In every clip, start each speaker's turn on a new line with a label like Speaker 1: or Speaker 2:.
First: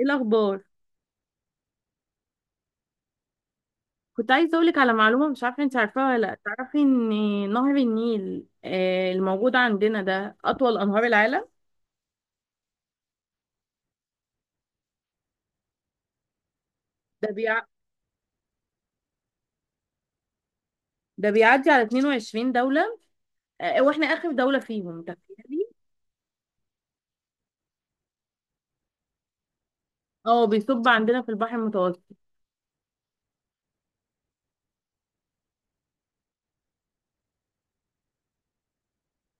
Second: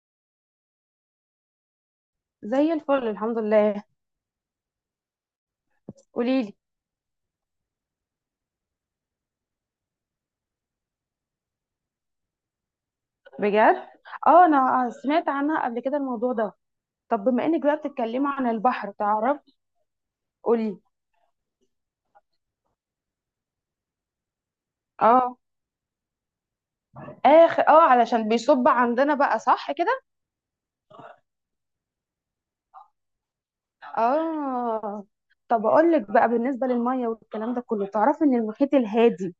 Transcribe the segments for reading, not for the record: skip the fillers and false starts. Speaker 1: ايه الاخبار؟
Speaker 2: زي الفل، الحمد لله.
Speaker 1: كنت عايزه اقولك على معلومه، مش عارفه انت عارفاها ولا لا.
Speaker 2: قوليلي.
Speaker 1: تعرفي ان نهر النيل الموجود عندنا ده اطول انهار العالم.
Speaker 2: بجد؟ اه، انا سمعت عنها قبل كده الموضوع ده. طب
Speaker 1: ده
Speaker 2: بما انك
Speaker 1: بيع...
Speaker 2: بقى بتتكلمي عن البحر، تعرف. قولي.
Speaker 1: ده بيعدي على 22 دوله. واحنا اخر دوله فيهم،
Speaker 2: اه،
Speaker 1: تخيلي.
Speaker 2: اخر، علشان بيصب عندنا بقى، صح كده؟
Speaker 1: اه، بيصب عندنا في البحر المتوسط.
Speaker 2: اه. طب اقول لك بقى بالنسبه للميه والكلام ده كله، تعرفي ان المحيط الهادي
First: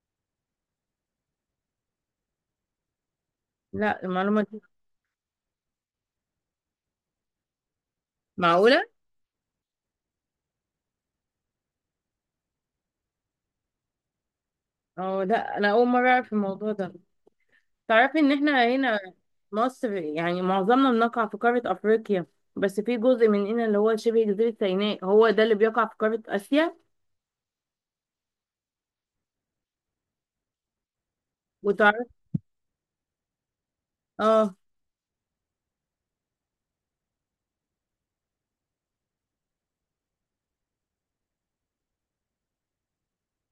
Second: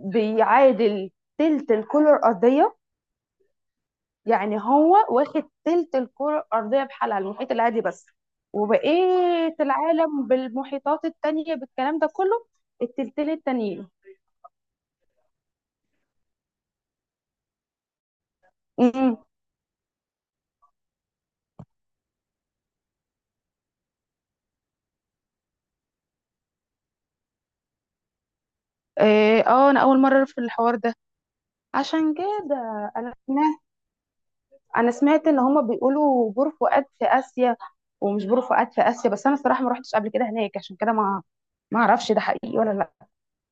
Speaker 2: بيعادل تلت الكره الارضيه.
Speaker 1: لا، المعلومه دي
Speaker 2: يعني هو واخد تلت الكرة الأرضية بحالها، المحيط الهادي بس.
Speaker 1: معقوله؟
Speaker 2: وبقية العالم بالمحيطات التانية بالكلام ده كله، التلتين التانيين.
Speaker 1: اه، لا انا اول مره اعرف الموضوع ده. تعرفي ان احنا هنا
Speaker 2: أمم.
Speaker 1: مصر، يعني معظمنا بنقع في قاره افريقيا، بس في جزء مننا اللي هو شبه جزيره سيناء هو ده اللي بيقع في قاره اسيا.
Speaker 2: إيه، انا اول مرة في الحوار ده.
Speaker 1: وتعرف،
Speaker 2: عشان كده، انا سمعت
Speaker 1: اه،
Speaker 2: انا سمعت ان هما بيقولوا بور فؤاد في اسيا. ومش بور فؤاد في اسيا بس، انا الصراحة ما روحتش قبل كده هناك، عشان كده ما اعرفش ده حقيقي ولا لا.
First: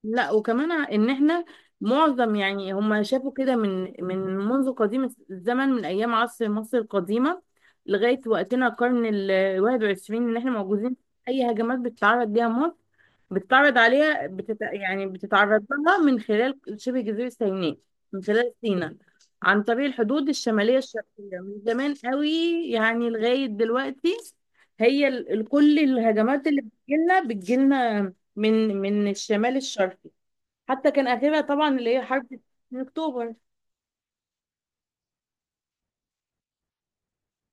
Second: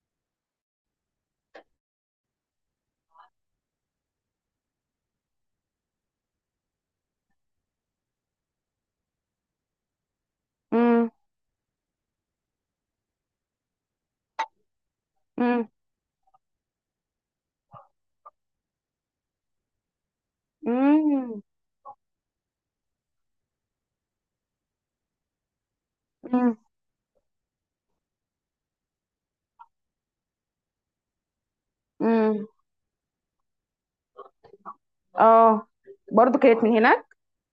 Speaker 1: لا، وكمان ان احنا معظم، يعني هم شافوا كده من منذ قديم الزمن، من ايام عصر مصر القديمه لغايه وقتنا، القرن ال 21، ان احنا موجودين.
Speaker 2: امم.
Speaker 1: اي هجمات بتتعرض ليها مصر بتتعرض عليها بتت... يعني بتتعرض
Speaker 2: امم.
Speaker 1: لها من خلال شبه جزيره سيناء، من خلال سيناء، عن طريق الحدود الشماليه الشرقيه
Speaker 2: امم.
Speaker 1: من زمان قوي، يعني لغايه دلوقتي. هي كل الهجمات
Speaker 2: امم.
Speaker 1: اللي بتجيلنا من الشمال الشرقي. حتى كان اخرها طبعا اللي هي حرب
Speaker 2: أمم.
Speaker 1: من اكتوبر.
Speaker 2: اه، برضو كانت من هناك.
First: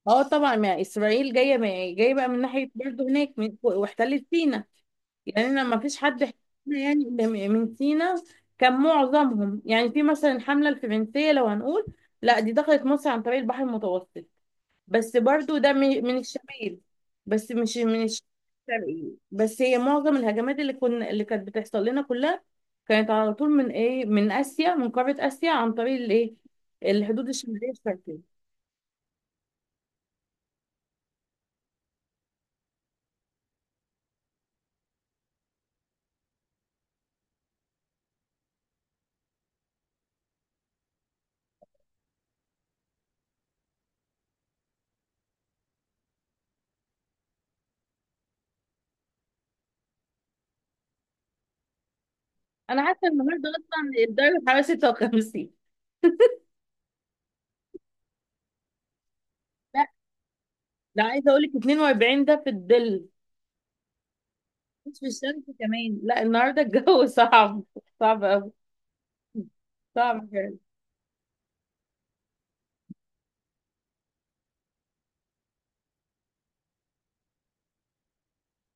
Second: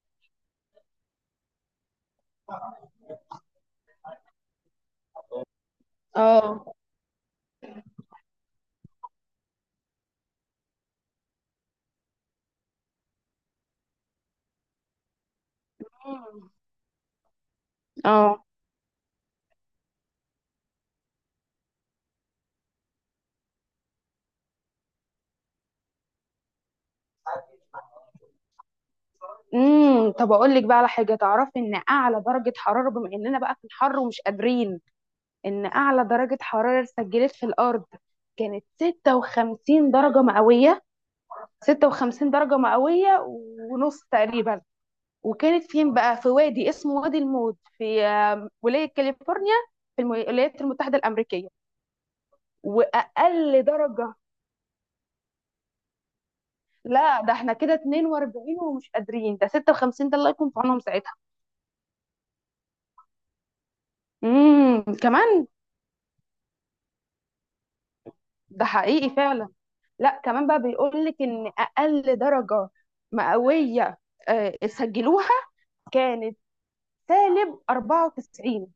Speaker 1: اه، طبعا ما اسرائيل جايه، ما جايه بقى من ناحيه برضه هناك، من واحتلت سينا. يعني انا ما فيش حد
Speaker 2: اه.
Speaker 1: احتلنا يعني إلا من سينا. كان معظمهم، يعني في مثلا الحمله الفرنسيه لو هنقول، لا دي دخلت مصر عن طريق البحر المتوسط، بس برضو ده من الشمال، بس مش من
Speaker 2: اه.
Speaker 1: الشرقي. بس هي معظم الهجمات اللي كانت بتحصل لنا كلها، كانت على طول من ايه، من اسيا، من قاره اسيا، عن طريق الايه، الحدود الشماليه الشرقيه.
Speaker 2: امم. طب اقول لك بقى على حاجه، تعرفي ان اعلى درجه حراره، بما اننا بقى في الحر ومش قادرين، ان اعلى درجه حراره سجلت في الارض كانت 56 درجه مئويه. 56 درجه مئويه ونص تقريبا. وكانت فين بقى؟ في وادي اسمه وادي الموت في ولايه كاليفورنيا، في الولايات المتحده الامريكيه.
Speaker 1: انا حاسه النهارده
Speaker 2: واقل
Speaker 1: اصلا
Speaker 2: درجه.
Speaker 1: الدرجه الحراريه 56.
Speaker 2: لا ده احنا كده 42 ومش قادرين، ده
Speaker 1: لا،
Speaker 2: 56 ده الله يكون في عونهم
Speaker 1: ده
Speaker 2: ساعتها.
Speaker 1: عايزه اقول لك 42 ده في الظل،
Speaker 2: امم،
Speaker 1: مش في
Speaker 2: كمان.
Speaker 1: الشمس. كمان، لا، النهارده الجو صعب، صعب قوي،
Speaker 2: ده حقيقي فعلا. لا،
Speaker 1: صعب
Speaker 2: كمان
Speaker 1: فعلا.
Speaker 2: بقى بيقول لك ان اقل درجه مئويه سجلوها كانت سالب 94.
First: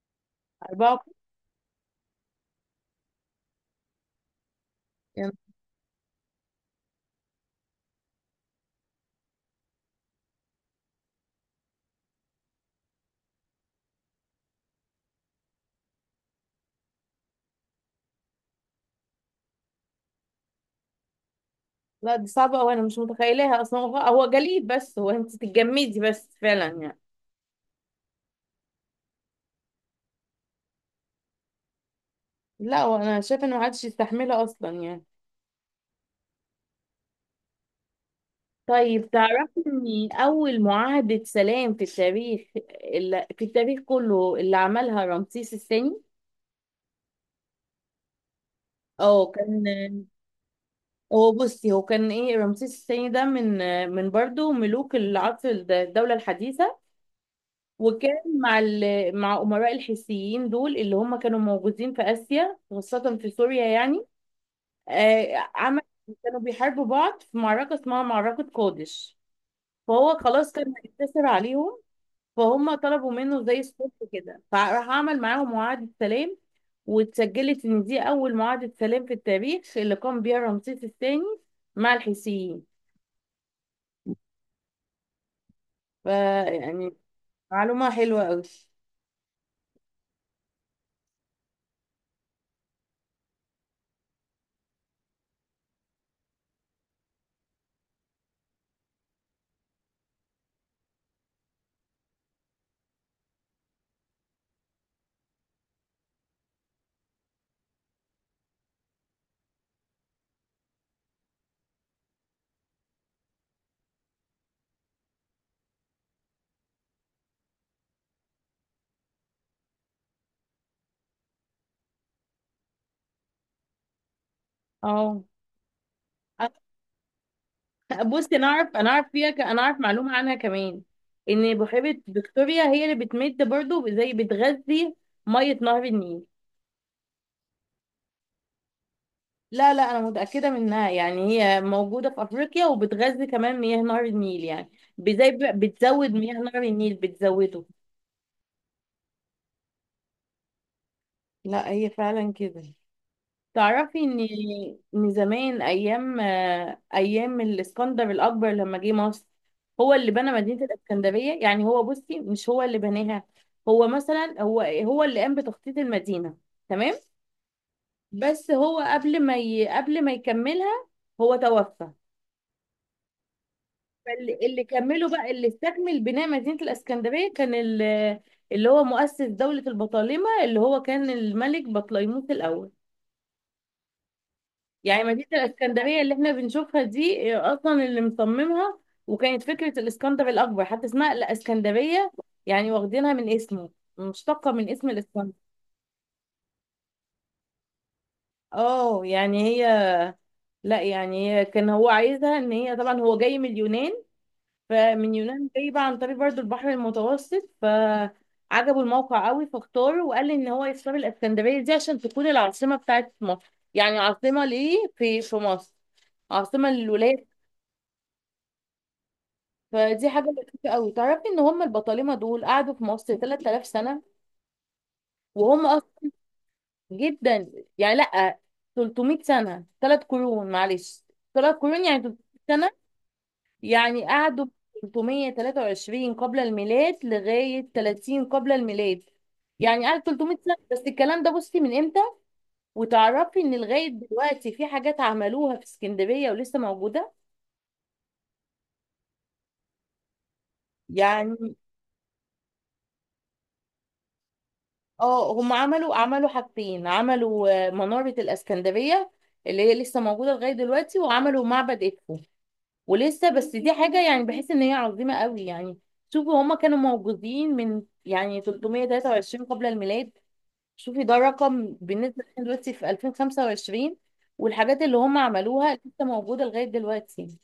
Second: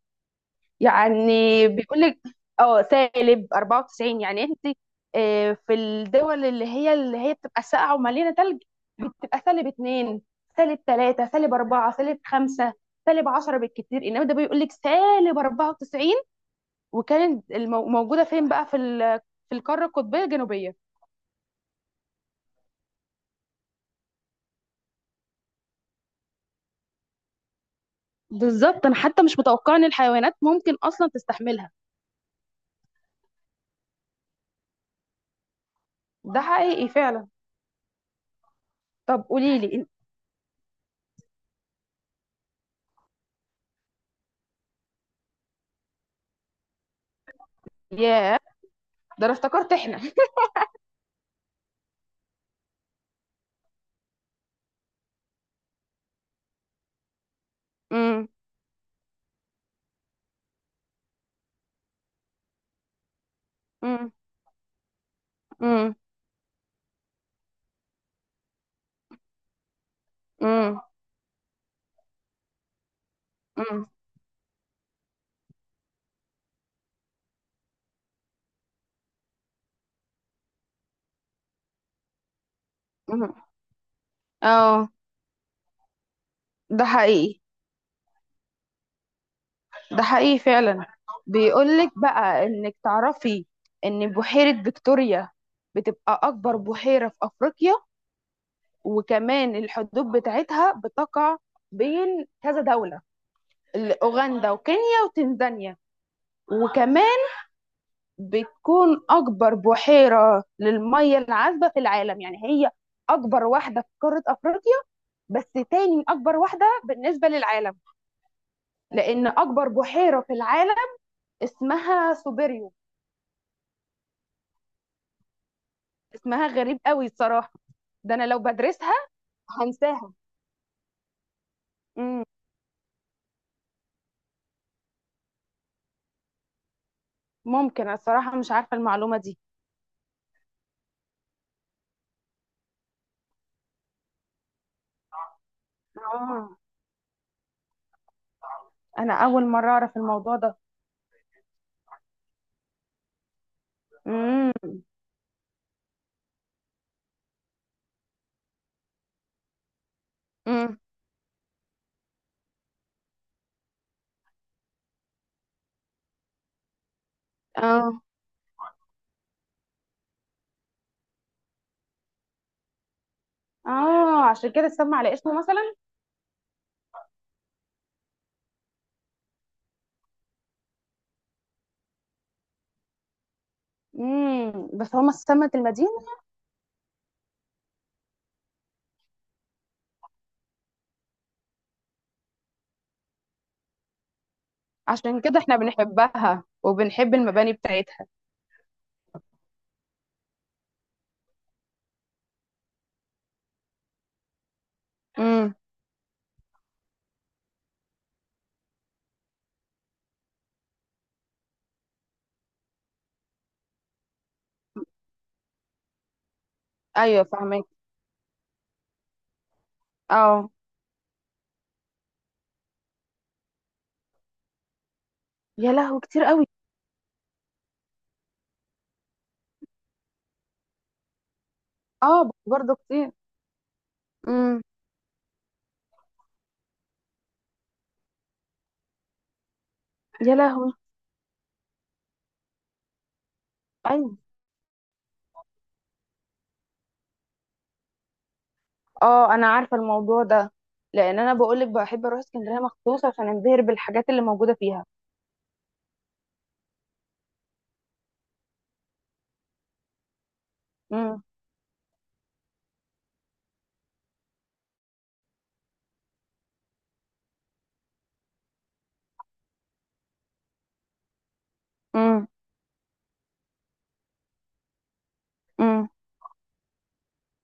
Speaker 1: 4.
Speaker 2: يعني بيقول لك، اه سالب 94، يعني انت في الدول اللي هي بتبقى ساقعه ومليانه ثلج بتبقى سالب 2، سالب 3، سالب 4، سالب 5، سالب 10 بالكتير، انما ده بيقول لك سالب 94. وكانت موجوده فين بقى؟ في في القاره القطبيه الجنوبيه.
Speaker 1: لا، دي صعبة أوي، أنا مش متخيلاها أصلا. هو جليد، بس هو أنت تتجمدي بس فعلا يعني.
Speaker 2: بالظبط، انا حتى مش متوقعه ان الحيوانات ممكن اصلا تستحملها.
Speaker 1: لا، وأنا شايفة إنه محدش يستحملها أصلا يعني.
Speaker 2: ده حقيقي فعلا.
Speaker 1: طيب
Speaker 2: طب قولي
Speaker 1: تعرفي
Speaker 2: لي انت.
Speaker 1: إن أول معاهدة سلام في التاريخ، اللي في التاريخ كله، اللي عملها رمسيس الثاني.
Speaker 2: ياه، ده
Speaker 1: أه،
Speaker 2: انا
Speaker 1: كان
Speaker 2: افتكرت احنا
Speaker 1: هو، بصي هو كان إيه، رمسيس الثاني ده من برضه ملوك العصر الدولة الحديثة، وكان
Speaker 2: امم.
Speaker 1: مع مع أمراء الحيثيين دول اللي هم كانوا موجودين في آسيا، خاصة في سوريا يعني.
Speaker 2: امم.
Speaker 1: عمل، كانوا بيحاربوا بعض في معركة اسمها معركة قادش، فهو خلاص كان
Speaker 2: امم.
Speaker 1: هينتصر عليهم، فهم طلبوا منه زي
Speaker 2: امم.
Speaker 1: الصلح كده، فراح عمل معاهم معاهدة سلام، واتسجلت ان دي اول معاهدة سلام في التاريخ، اللي قام بيها رمسيس الثاني مع الحيثيين.
Speaker 2: امم. اه.
Speaker 1: ف
Speaker 2: ده
Speaker 1: يعني
Speaker 2: حقيقي.
Speaker 1: معلومة حلوة قوي.
Speaker 2: ده حقيقي فعلا. بيقولك بقى، انك تعرفي ان بحيرة فيكتوريا بتبقى اكبر بحيرة في افريقيا. وكمان الحدود بتاعتها بتقع بين كذا دولة: اوغندا وكينيا وتنزانيا. وكمان بتكون أكبر بحيرة للمية العذبة في العالم. يعني هي أكبر واحدة في قارة أفريقيا، بس تاني أكبر واحدة بالنسبة للعالم، لأن أكبر بحيرة في العالم اسمها سوبيريو.
Speaker 1: اه،
Speaker 2: اسمها
Speaker 1: أ-
Speaker 2: غريب قوي الصراحة. ده أنا
Speaker 1: بصي
Speaker 2: لو
Speaker 1: انا اعرف،
Speaker 2: بدرسها
Speaker 1: انا اعرف معلومة
Speaker 2: هنساها.
Speaker 1: عنها كمان. ان بحيرة
Speaker 2: مم.
Speaker 1: فيكتوريا هي اللي بتمد برضو، زي بتغذي مية نهر النيل.
Speaker 2: ممكن، أنا الصراحة مش عارفة المعلومة دي.
Speaker 1: لا، لا، انا متاكده منها، يعني هي موجوده في افريقيا وبتغذي كمان مياه نهر النيل، يعني زي بتزود مياه
Speaker 2: آه،
Speaker 1: نهر النيل، بتزوده.
Speaker 2: أنا أول مرة أعرف الموضوع ده.
Speaker 1: لا، هي فعلا كده. تعرفي ان
Speaker 2: مم.
Speaker 1: ان زمان، ايام الاسكندر الاكبر لما جه مصر، هو اللي بنى مدينه
Speaker 2: مم.
Speaker 1: الاسكندريه. يعني هو، بصي مش هو اللي بناها، هو مثلا هو اللي قام بتخطيط المدينه، تمام،
Speaker 2: آه.
Speaker 1: بس هو قبل ما يكملها هو توفى.
Speaker 2: آه،
Speaker 1: فاللي
Speaker 2: عشان
Speaker 1: اللي
Speaker 2: كده اتسمى
Speaker 1: كملوا
Speaker 2: على
Speaker 1: بقى،
Speaker 2: اسمه
Speaker 1: اللي
Speaker 2: مثلا.
Speaker 1: استكمل بناء مدينة الإسكندرية كان اللي هو مؤسس دولة البطالمة، اللي هو كان الملك بطليموس الأول.
Speaker 2: مم. بس
Speaker 1: يعني
Speaker 2: هما
Speaker 1: مدينة
Speaker 2: سمت المدينة.
Speaker 1: الإسكندرية اللي احنا بنشوفها دي، أصلا اللي مصممها وكانت فكرة الإسكندر الأكبر، حتى اسمها الإسكندرية، يعني واخدينها من اسمه، مشتقة من اسم
Speaker 2: عشان
Speaker 1: الإسكندر.
Speaker 2: كده احنا بنحبها وبنحب المباني بتاعتها.
Speaker 1: اه، يعني هي لا يعني هي كان هو عايزها، ان هي طبعا هو جاي من اليونان، فمن يونان
Speaker 2: امم.
Speaker 1: جاي بقى عن طريق برضو البحر المتوسط، فعجبه الموقع قوي فاختاره، وقال لي ان هو يختار الاسكندريه دي عشان تكون العاصمه بتاعت مصر، يعني عاصمه ليه في مصر، عاصمه
Speaker 2: ايوه،
Speaker 1: للولايات.
Speaker 2: فاهمك.
Speaker 1: فدي حاجه
Speaker 2: اه،
Speaker 1: لطيفه قوي. تعرفي ان هم البطالمه دول قعدوا في مصر 3000 سنه، وهم
Speaker 2: يا لهوي،
Speaker 1: اصلا
Speaker 2: كتير قوي.
Speaker 1: جدا، يعني لا، 300 سنه، ثلاث قرون، معلش ثلاث قرون يعني.
Speaker 2: اه،
Speaker 1: 300،
Speaker 2: برضه كتير.
Speaker 1: يعني قعدوا
Speaker 2: امم.
Speaker 1: 323 قبل الميلاد لغاية 30 قبل الميلاد، يعني قعد
Speaker 2: يا
Speaker 1: 300 سنة
Speaker 2: لهوي.
Speaker 1: بس. الكلام ده بصي من امتى! وتعرفي ان لغاية
Speaker 2: ايوه.
Speaker 1: دلوقتي في حاجات عملوها في اسكندرية ولسه موجودة
Speaker 2: اه، انا عارفه الموضوع ده. لان انا
Speaker 1: يعني.
Speaker 2: بقولك بحب اروح اسكندريه مخصوص عشان انبهر بالحاجات اللي موجوده فيها.
Speaker 1: اه، هم عملوا حاجتين، عملوا منارة الاسكندرية، اللي هي لسه موجودة لغاية دلوقتي،
Speaker 2: امم.
Speaker 1: وعملوا معبد إدفو ولسه. بس دي حاجة، يعني بحس ان هي عظيمة قوي يعني. شوفوا هما كانوا موجودين من يعني 323 قبل الميلاد، شوفي ده رقم بالنسبة
Speaker 2: امم.
Speaker 1: لنا دلوقتي في 2025، والحاجات اللي هم عملوها
Speaker 2: امم.
Speaker 1: لسه موجودة لغاية دلوقتي.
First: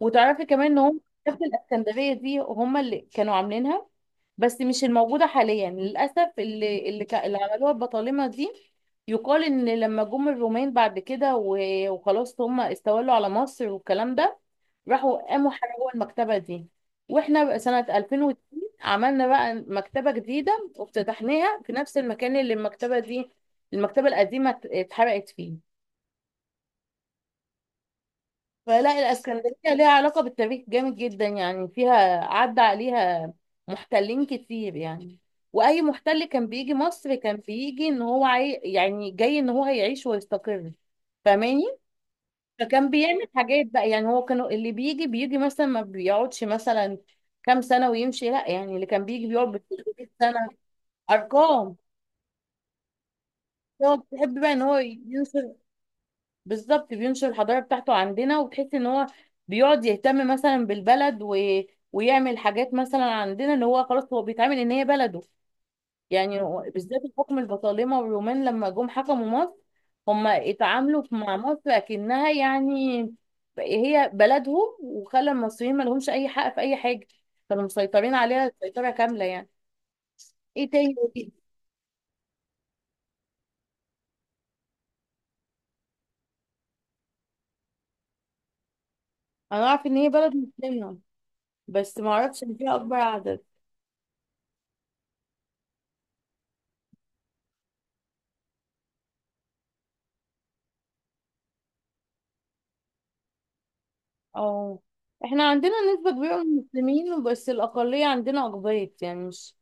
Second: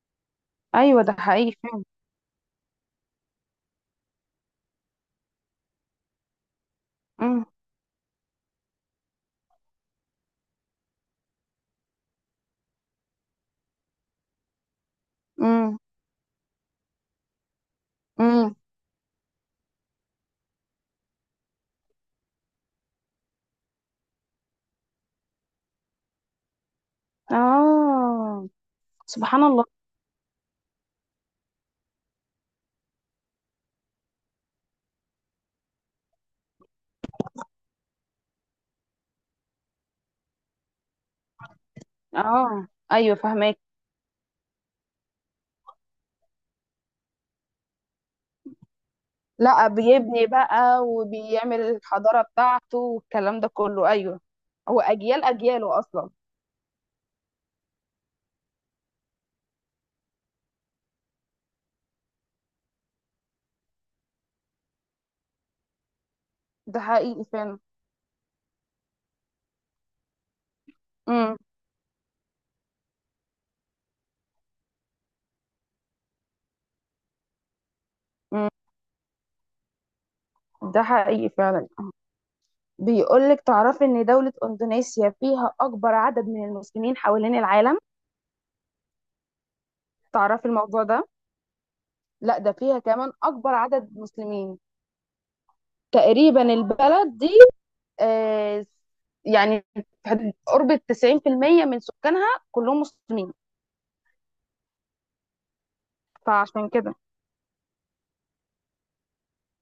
Speaker 1: وتعرفي كمان ان هم
Speaker 2: ايوه، ده
Speaker 1: في
Speaker 2: حقيقي فعلا.
Speaker 1: الاسكندرية دي، هم اللي كانوا عاملينها، بس مش الموجودة حاليا للأسف. اللي
Speaker 2: امم.
Speaker 1: عملوها البطالمة دي، يقال إن لما جم الرومان بعد كده وخلاص هم استولوا على مصر والكلام ده، راحوا قاموا
Speaker 2: امم.
Speaker 1: حرقوا المكتبة دي، واحنا بقى سنة
Speaker 2: امم.
Speaker 1: 2002 عملنا بقى مكتبة جديدة وافتتحناها في نفس المكان اللي المكتبة دي، المكتبة القديمة اتحرقت فيه.
Speaker 2: اه،
Speaker 1: فلا،
Speaker 2: سبحان
Speaker 1: الاسكندريه
Speaker 2: الله.
Speaker 1: ليها علاقه بالتاريخ جامد جدا يعني، فيها عدى عليها محتلين كتير يعني. واي محتل كان بيجي مصر كان بيجي ان هو يعني جاي ان هو هيعيش ويستقر، فاهماني،
Speaker 2: اه،
Speaker 1: فكان
Speaker 2: ايوه
Speaker 1: بيعمل
Speaker 2: فاهمك.
Speaker 1: حاجات بقى. يعني هو كانوا اللي بيجي، مثلا ما بيقعدش مثلا كام سنه ويمشي، لا يعني اللي كان بيجي بيقعد بال
Speaker 2: لا،
Speaker 1: 300
Speaker 2: بيبني
Speaker 1: سنه،
Speaker 2: بقى وبيعمل
Speaker 1: ارقام.
Speaker 2: الحضارة بتاعته والكلام ده كله،
Speaker 1: هو
Speaker 2: أيوه.
Speaker 1: بيحب بقى ان هو
Speaker 2: هو أجيال،
Speaker 1: ينشر،
Speaker 2: أجياله أصلا.
Speaker 1: بالظبط، بينشر الحضارة بتاعته عندنا. وتحس ان هو بيقعد يهتم مثلا بالبلد و... ويعمل حاجات مثلا عندنا، اللي هو خلاص هو بيتعامل ان هي بلده. يعني
Speaker 2: ده
Speaker 1: بالذات
Speaker 2: حقيقي
Speaker 1: الحكم
Speaker 2: فعلا.
Speaker 1: البطالمة والرومان لما جم حكموا مصر، هم اتعاملوا مع
Speaker 2: امم.
Speaker 1: مصر اكنها، يعني هي بلدهم، وخلى المصريين ما لهمش اي حق في اي حاجة، كانوا مسيطرين
Speaker 2: امم.
Speaker 1: عليها سيطرة كاملة يعني. ايه
Speaker 2: ده
Speaker 1: تاني
Speaker 2: حقيقي
Speaker 1: إيه؟
Speaker 2: فعلا. بيقولك تعرفي إن دولة إندونيسيا فيها أكبر عدد من المسلمين حوالين العالم.
Speaker 1: انا اعرف ان هي بلد
Speaker 2: تعرفي الموضوع
Speaker 1: مسلمة،
Speaker 2: ده؟
Speaker 1: بس ما
Speaker 2: لا،
Speaker 1: اعرفش
Speaker 2: ده
Speaker 1: ان فيها
Speaker 2: فيها
Speaker 1: اكبر
Speaker 2: كمان
Speaker 1: عدد.
Speaker 2: أكبر عدد مسلمين تقريبا البلد دي. آه، يعني في قرب 90% من سكانها كلهم مسلمين.
Speaker 1: اه، احنا عندنا نسبة كبيرة من
Speaker 2: فعشان كده
Speaker 1: المسلمين، بس الأقلية عندنا أقباط، يعني مش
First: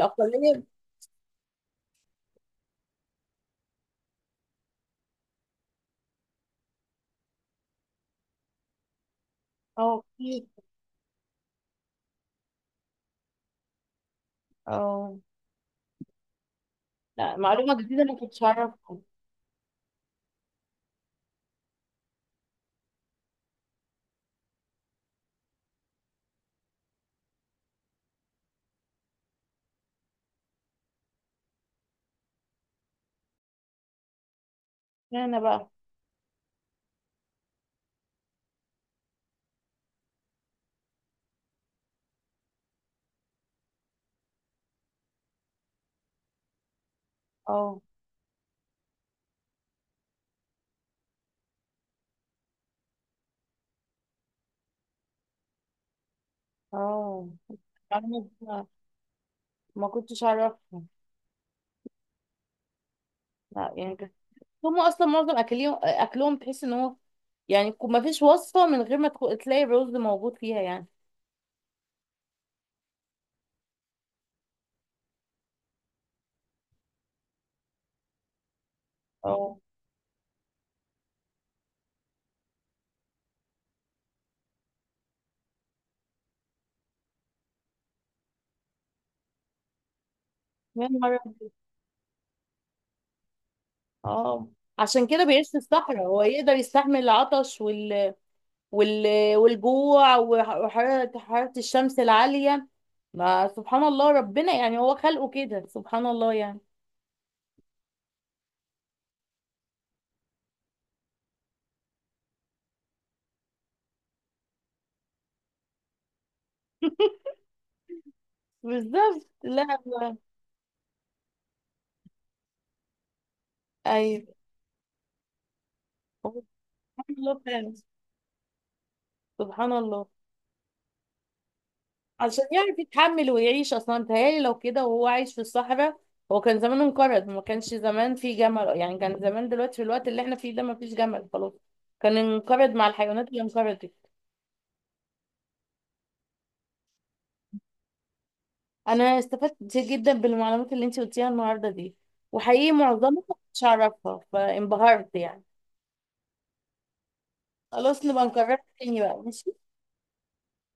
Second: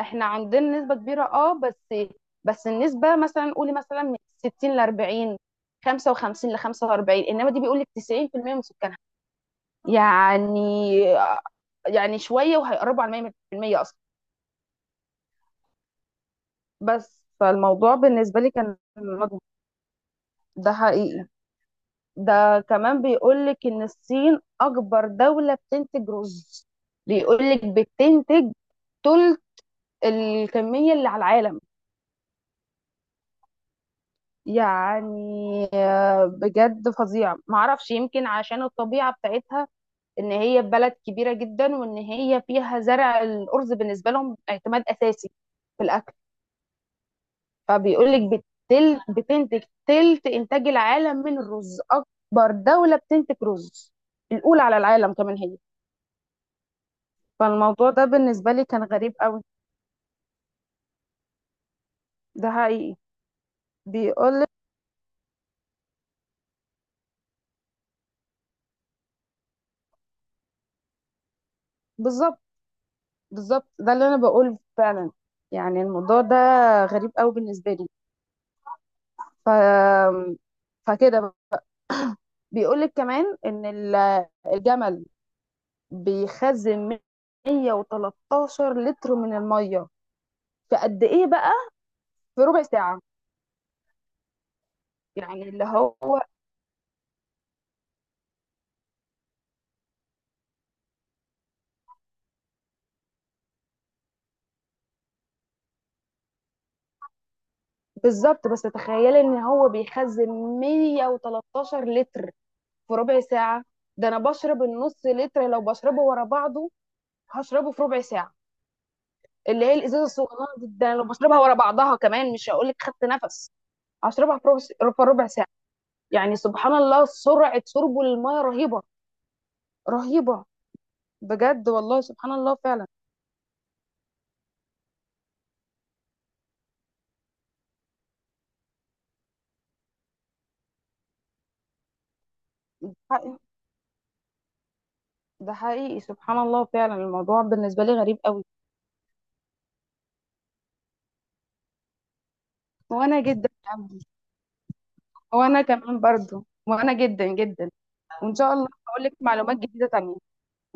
Speaker 2: احنا عندنا نسبة كبيرة، اه، بس بس النسبة مثلا قولي مثلا من 60 ل 40، 55 ل 45، انما دي بيقول لك 90% من سكانها.
Speaker 1: اه، كتير.
Speaker 2: يعني شوية وهيقربوا على 100% اصلا.
Speaker 1: اه،
Speaker 2: بس
Speaker 1: لا معلومة
Speaker 2: فالموضوع
Speaker 1: جديدة ما
Speaker 2: بالنسبة
Speaker 1: كنتش
Speaker 2: لي كان
Speaker 1: أعرفها.
Speaker 2: مضغوط. ده حقيقي. ده كمان بيقول لك ان الصين اكبر دولة بتنتج رز. بيقول لك بتنتج تلت الكمية اللي على العالم. يعني
Speaker 1: اشمعنى بقى؟
Speaker 2: بجد فظيعة، معرفش يمكن عشان الطبيعة بتاعتها، ان هي بلد كبيرة جدا وان هي فيها زرع الأرز بالنسبة لهم اعتماد أساسي في الأكل.
Speaker 1: اه.
Speaker 2: فبيقولك بتنتج تلت إنتاج العالم من الرز، أكبر دولة بتنتج رز، الأولى على العالم كمان هي.
Speaker 1: اه،
Speaker 2: فالموضوع ده
Speaker 1: معلومة
Speaker 2: بالنسبة لي
Speaker 1: جديدة
Speaker 2: كان غريب قوي.
Speaker 1: ما كنتش أعرفها.
Speaker 2: ده حقيقي.
Speaker 1: لا يعني كده.
Speaker 2: بيقولك،
Speaker 1: هم أصلا معظم أكلهم، أكلهم تحس إن هو، يعني ما فيش وصفة من غير ما تلاقي الرز موجود فيها يعني.
Speaker 2: بالظبط، بالظبط ده اللي أنا بقول فعلا. يعني الموضوع ده غريب قوي بالنسبة لي. ف...
Speaker 1: اه،
Speaker 2: فكده بيقول لك كمان ان الجمل بيخزن 113 لتر من الميه في
Speaker 1: يا
Speaker 2: قد
Speaker 1: نهار
Speaker 2: ايه
Speaker 1: أبيض.
Speaker 2: بقى؟ في ربع ساعه.
Speaker 1: اه، عشان كده
Speaker 2: يعني
Speaker 1: بيعيش في
Speaker 2: اللي هو،
Speaker 1: الصحراء، هو يقدر يستحمل العطش والجوع وحرارة الشمس العالية. ما سبحان الله، ربنا يعني هو خلقه كده، سبحان الله يعني.
Speaker 2: بالظبط، بس تخيلي ان هو بيخزن 113 لتر في ربع ساعه. ده انا بشرب النص لتر، لو بشربه ورا بعضه هشربه في ربع ساعه.
Speaker 1: بالظبط، لا
Speaker 2: اللي هي الازازه الصغيره دي، ده أنا لو بشربها ورا بعضها كمان، مش هقول لك خدت نفس،
Speaker 1: ايوه.
Speaker 2: هشربها في ربع ساعه.
Speaker 1: هو
Speaker 2: يعني سبحان الله،
Speaker 1: سبحان الله
Speaker 2: سرعة
Speaker 1: فعلا،
Speaker 2: شربه للمية رهيبة.
Speaker 1: سبحان الله.
Speaker 2: رهيبة، بجد والله، سبحان
Speaker 1: عشان
Speaker 2: الله
Speaker 1: يعرف
Speaker 2: فعلا.
Speaker 1: يتحمل ويعيش اصلا. متهيألي لو كده وهو عايش في الصحراء هو كان زمان انقرض، ما كانش زمان في جمل يعني، كان زمان دلوقتي في الوقت اللي احنا فيه ده ما فيش جمل خلاص، كان انقرض مع الحيوانات
Speaker 2: حقيقي-
Speaker 1: اللي انقرضت.
Speaker 2: ده حقيقي، سبحان الله فعلا، الموضوع بالنسبة لي غريب قوي.
Speaker 1: انا استفدت كتير جدا بالمعلومات اللي انت قلتيها النهارده دي، وحقيقي
Speaker 2: وانا
Speaker 1: معظمها
Speaker 2: جدا
Speaker 1: مش
Speaker 2: يا عبدي.
Speaker 1: هعرفها فانبهرت يعني.
Speaker 2: وانا كمان برضو، وانا جدا جدا.
Speaker 1: خلاص نبقى
Speaker 2: وان شاء
Speaker 1: نكررها
Speaker 2: الله
Speaker 1: تاني
Speaker 2: هقول لك
Speaker 1: بقى، ماشي.
Speaker 2: معلومات جديدة تانية.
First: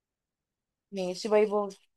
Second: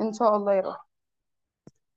Speaker 2: ان شاء الله يا رب.
Speaker 1: ماشي، باي باي.